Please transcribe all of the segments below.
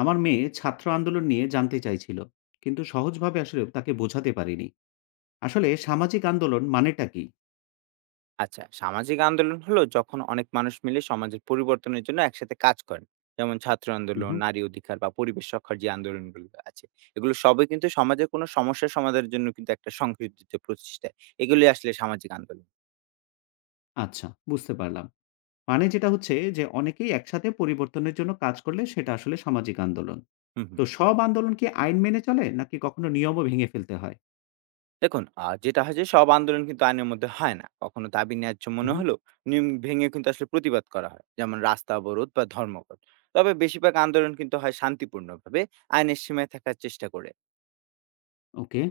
আমার মেয়ে ছাত্র আন্দোলন নিয়ে জানতে চাইছিল, কিন্তু সহজভাবে আসলে তাকে বোঝাতে পারিনি। আসলে সামাজিক আন্দোলন মানেটা কি? আচ্ছা, সামাজিক আন্দোলন হলো যখন অনেক মানুষ মিলে সমাজের পরিবর্তনের জন্য একসাথে কাজ করেন। যেমন ছাত্র আন্দোলন, হুম। নারী অধিকার বা পরিবেশ রক্ষার যে আন্দোলনগুলো আছে এগুলো সবই কিন্তু সমাজের কোনো সমস্যা সমাধানের জন্য কিন্তু একটা সংগঠিত প্রচেষ্টা। এগুলি আসলে সামাজিক আন্দোলন। আচ্ছা, বুঝতে পারলাম। মানে যেটা হচ্ছে যে অনেকেই একসাথে পরিবর্তনের জন্য কাজ করলে সেটা আসলে সামাজিক আন্দোলন। হুম হুম। তো সব আন্দোলন কি আইন মেনে চলে নাকি কখনো নিয়মও ভেঙে ফেলতে হয়? দেখুন যেটা হয় যে সব আন্দোলন কিন্তু আইনের মধ্যে হয় না, কখনো দাবি ন্যায্য মনে হুম। হলো নিয়ম ভেঙে কিন্তু আসলে প্রতিবাদ করা হয়, যেমন রাস্তা অবরোধ বা ধর্মঘট। তবে বেশিরভাগ আন্দোলন কিন্তু হয় শান্তিপূর্ণভাবে, আইনের সীমায় থাকার চেষ্টা করে। ওকে।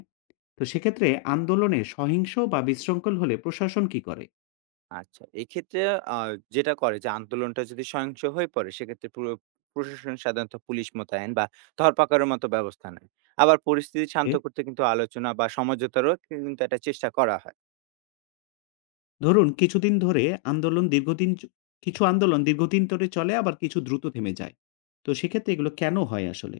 তো সেক্ষেত্রে আন্দোলনে সহিংস বা বিশৃঙ্খল হলে প্রশাসন কি করে? আচ্ছা। এক্ষেত্রে আ যেটা করে যে আন্দোলনটা যদি সহিংস হয়ে পড়ে সেক্ষেত্রে পুরো প্রশাসন সাধারণত পুলিশ মোতায়েন বা ধরপাকড়ের মতো ব্যবস্থা নেয়। আবার পরিস্থিতি শান্ত করতে কিন্তু আলোচনা বা সমঝোতারও কিন্তু একটা চেষ্টা করা হয়। ধরুন কিছুদিন ধরে আন্দোলন দীর্ঘদিন চ কিছু আন্দোলন দীর্ঘদিন ধরে চলে আবার কিছু দ্রুত থেমে যায়। তো সেক্ষেত্রে এগুলো কেন হয় আসলে?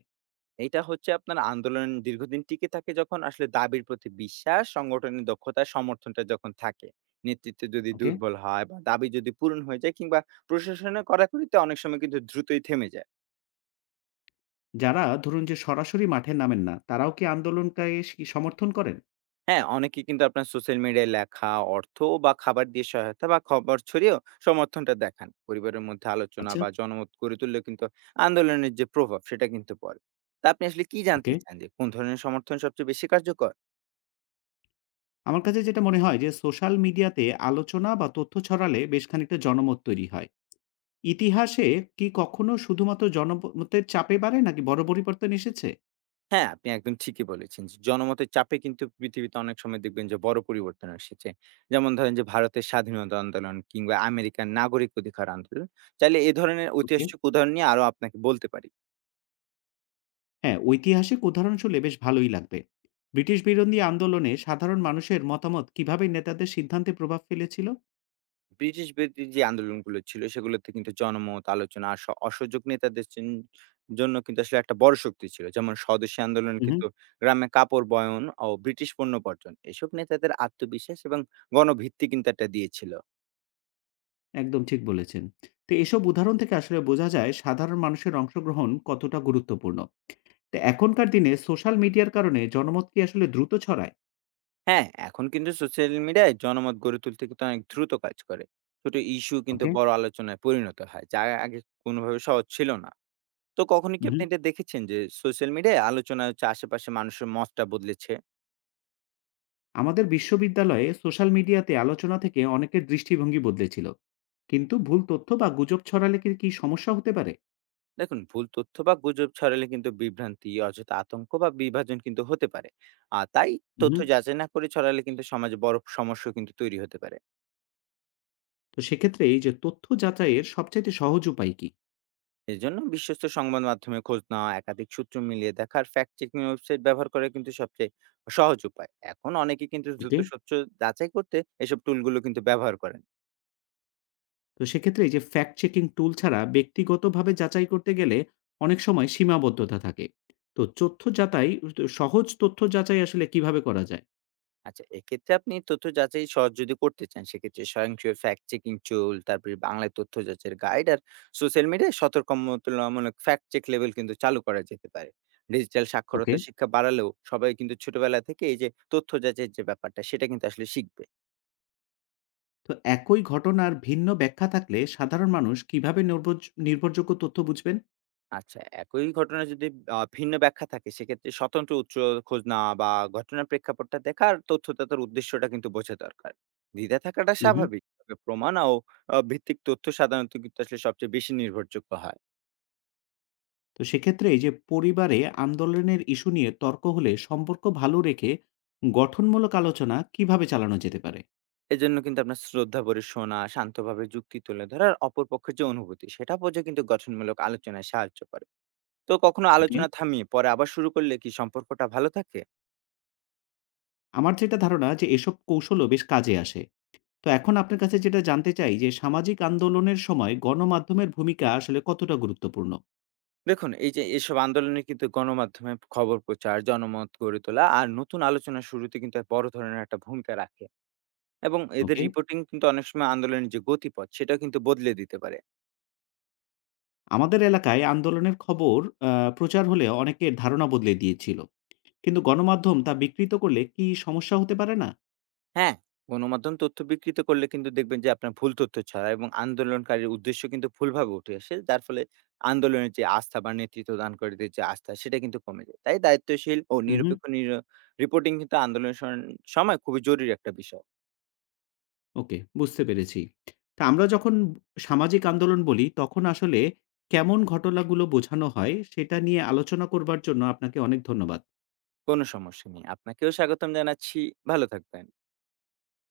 এটা হচ্ছে আপনার আন্দোলন দীর্ঘদিন টিকে থাকে যখন আসলে দাবির প্রতি বিশ্বাস, সংগঠনের দক্ষতা, সমর্থনটা যখন থাকে। নেতৃত্ব যদি ওকে। দুর্বল হয় বা দাবি যদি পূরণ হয়ে যায় কিংবা প্রশাসনের কড়াকড়িতে অনেক সময় কিন্তু দ্রুতই থেমে যায়। যারা ধরুন যে সরাসরি মাঠে নামেন না, তারাও কি আন্দোলনটাকে সমর্থন করেন? হ্যাঁ, অনেকে কিন্তু আপনার সোশ্যাল মিডিয়ায় লেখা, অর্থ বা খাবার দিয়ে সহায়তা বা খবর ছড়িয়েও সমর্থনটা দেখান। পরিবারের মধ্যে আলোচনা আচ্ছা। বা জনমত গড়ে তুললেও কিন্তু আন্দোলনের যে প্রভাব সেটা কিন্তু পড়ে। তা আপনি আসলে কি ওকে। জানতে চান যে কোন ধরনের সমর্থন সবচেয়ে বেশি কার্যকর? আমার কাছে যেটা মনে হয় যে সোশ্যাল মিডিয়াতে আলোচনা বা তথ্য ছড়ালে বেশ খানিকটা জনমত তৈরি হয়। ইতিহাসে কি কখনো শুধুমাত্র জনমতের চাপে বাড়ে নাকি বড় পরিবর্তন এসেছে? হ্যাঁ, আপনি একদম ঠিকই বলেছেন। যে জনমতের চাপে কিন্তু পৃথিবীতে অনেক সময় দেখবেন যে বড় পরিবর্তন এসেছে। যেমন ধরেন যে ভারতের স্বাধীনতা আন্দোলন কিংবা আমেরিকার নাগরিক অধিকার আন্দোলন। চাইলে এ ধরনের ওকে। ঐতিহাসিক উদাহরণ নিয়ে আরো আপনাকে বলতে পারি। হ্যাঁ, ঐতিহাসিক উদাহরণ শুনলে বেশ ভালোই লাগবে। ব্রিটিশ বিরোধী আন্দোলনে সাধারণ মানুষের মতামত কিভাবে নেতাদের সিদ্ধান্তে প্রভাব ফেলেছিল? ব্রিটিশ বিরোধী যে আন্দোলনগুলো ছিল সেগুলোতে কিন্তু জনমত, আলোচনা আর অসহযোগ নেতাদের চিন জন্য কিন্তু আসলে একটা বড় শক্তি ছিল। যেমন স্বদেশী আন্দোলন হুম, হুম। কিন্তু গ্রামে কাপড় বয়ন ও ব্রিটিশ পণ্য বর্জন। এসব নেতাদের আত্মবিশ্বাস এবং গণভিত্তি কিন্তু একটা দিয়েছিল। একদম ঠিক বলেছেন। তো এসব উদাহরণ থেকে আসলে বোঝা যায় সাধারণ মানুষের অংশগ্রহণ কতটা গুরুত্বপূর্ণ। তো এখনকার দিনে সোশ্যাল মিডিয়ার কারণে জনমত কি আসলে দ্রুত ছড়ায়? হ্যাঁ, এখন কিন্তু সোশ্যাল মিডিয়ায় জনমত গড়ে তুলতে কিন্তু অনেক দ্রুত কাজ করে। ছোট ইস্যু কিন্তু ওকে। বড় আলোচনায় পরিণত হয়, যা আগে কোনোভাবে সহজ ছিল না। তো কখনো কি হুম, হুম। আপনি এটা দেখেছেন যে সোশ্যাল মিডিয়ায় আলোচনা হচ্ছে আশেপাশে মানুষের মতটা বদলেছে? আমাদের বিশ্ববিদ্যালয়ে সোশ্যাল মিডিয়াতে আলোচনা থেকে অনেকের দৃষ্টিভঙ্গি বদলেছিল। কিন্তু ভুল তথ্য বা গুজব ছড়ালে কি কি সমস্যা হতে পারে? দেখুন, ভুল তথ্য বা গুজব ছড়ালে কিন্তু বিভ্রান্তি, অযথা আতঙ্ক বা বিভাজন কিন্তু হতে পারে। আর তাই হুম, তথ্য হুম। যাচাই না করে ছড়ালে কিন্তু সমাজে বড় সমস্যা কিন্তু তৈরি হতে পারে। তো সেক্ষেত্রে এই যে তথ্য যাচাইয়ের সবচাইতে সহজ উপায় কি? এজন্য বিশ্বস্ত সংবাদ মাধ্যমে খোঁজ নেওয়া, একাধিক সূত্র মিলিয়ে দেখার ফ্যাক্ট চেকিং ওয়েবসাইট ব্যবহার করা কিন্তু সবচেয়ে সহজ উপায়। এখন অনেকে কিন্তু দ্রুত ওকে। সত্য যাচাই করতে এসব টুলগুলো কিন্তু ব্যবহার করেন। তো সেক্ষেত্রে এই যে ফ্যাক্ট চেকিং টুল ছাড়া ব্যক্তিগতভাবে যাচাই করতে গেলে অনেক সময় সীমাবদ্ধতা থাকে। তো তথ্য যাচাই সহজ তথ্য যাচাই আসলে কিভাবে করা যায়? আচ্ছা, এক্ষেত্রে আপনি তথ্য যাচাই সহজ যদি করতে চান, সেক্ষেত্রে স্বয়ংক্রিয় ফ্যাক্ট চেকিং টুল, তারপরে বাংলায় তথ্য যাচাইয়ের গাইড আর সোশ্যাল মিডিয়ায় সতর্কমূলক ফ্যাক্ট চেক লেভেল কিন্তু চালু করা যেতে পারে। Digital okay. সাক্ষরতা শিক্ষা বাড়ালেও সবাই কিন্তু ছোটবেলা থেকে এই যে তথ্য যাচাইয়ের যে ব্যাপারটা, সেটা কিন্তু আসলে শিখবে। তো একই ঘটনার ভিন্ন ব্যাখ্যা থাকলে সাধারণ মানুষ কিভাবে নির্ভরযোগ্য তথ্য বুঝবেন? আচ্ছা, একই ঘটনা যদি ভিন্ন ব্যাখ্যা থাকে সেক্ষেত্রে স্বতন্ত্র উৎস খোঁজ নেওয়া বা ঘটনার প্রেক্ষাপটটা দেখা আর তথ্যদাতার উদ্দেশ্যটা কিন্তু বোঝা দরকার। দ্বিধা থাকাটা হুম, হুম। স্বাভাবিক। তবে প্রমাণ ও ভিত্তিক তথ্য সাধারণত কিন্তু আসলে সবচেয়ে বেশি নির্ভরযোগ্য হয়। তো সেক্ষেত্রে এই যে পরিবারে আন্দোলনের ইস্যু নিয়ে তর্ক হলে সম্পর্ক ভালো রেখে গঠনমূলক আলোচনা কিভাবে চালানো যেতে পারে? এজন্য কিন্তু আপনার শ্রদ্ধা ভরে শোনা, শান্তভাবে যুক্তি তুলে ধরা আর অপর পক্ষের যে অনুভূতি সেটা বোঝা কিন্তু গঠনমূলক আলোচনায় সাহায্য করে। তো কখনো ওকে। আলোচনা থামিয়ে পরে আবার শুরু করলে কি সম্পর্কটা ভালো থাকে? আমার যেটা ধারণা যে এসব কৌশলও বেশ কাজে আসে। তো এখন আপনার কাছে যেটা জানতে চাই যে সামাজিক আন্দোলনের সময় গণমাধ্যমের ভূমিকা আসলে কতটা গুরুত্বপূর্ণ? দেখুন, এই যে এসব আন্দোলনে কিন্তু গণমাধ্যমে খবর প্রচার, জনমত গড়ে তোলা আর নতুন আলোচনা শুরুতে কিন্তু এক বড় ধরনের একটা ভূমিকা রাখে, এবং এদের ওকে। রিপোর্টিং কিন্তু অনেক সময় আন্দোলনের যে গতিপথ সেটা কিন্তু বদলে দিতে পারে। আমাদের এলাকায় আন্দোলনের খবর আ প্রচার হলে অনেকের ধারণা বদলে দিয়েছিল। কিন্তু গণমাধ্যম তা বিকৃত করলে কি সমস্যা হতে পারে না? হ্যাঁ, গণমাধ্যম তথ্য বিকৃত করলে কিন্তু দেখবেন যে আপনার ভুল তথ্য ছড়ায় এবং আন্দোলনকারীর উদ্দেশ্য কিন্তু ভুলভাবে উঠে আসে। যার ফলে আন্দোলনের যে আস্থা বা নেতৃত্ব দানকারীদের যে আস্থা সেটা কিন্তু কমে যায়। তাই দায়িত্বশীল ও হু, হু। নিরপেক্ষ রিপোর্টিং কিন্তু আন্দোলনের সময় খুবই জরুরি একটা বিষয়। ওকে, বুঝতে পেরেছি। তা আমরা যখন সামাজিক আন্দোলন বলি তখন আসলে কেমন ঘটনাগুলো বোঝানো হয় সেটা নিয়ে আলোচনা করবার জন্য আপনাকে অনেক ধন্যবাদ। কোনো সমস্যা নেই। আপনাকেও স্বাগতম জানাচ্ছি। ভালো থাকবেন।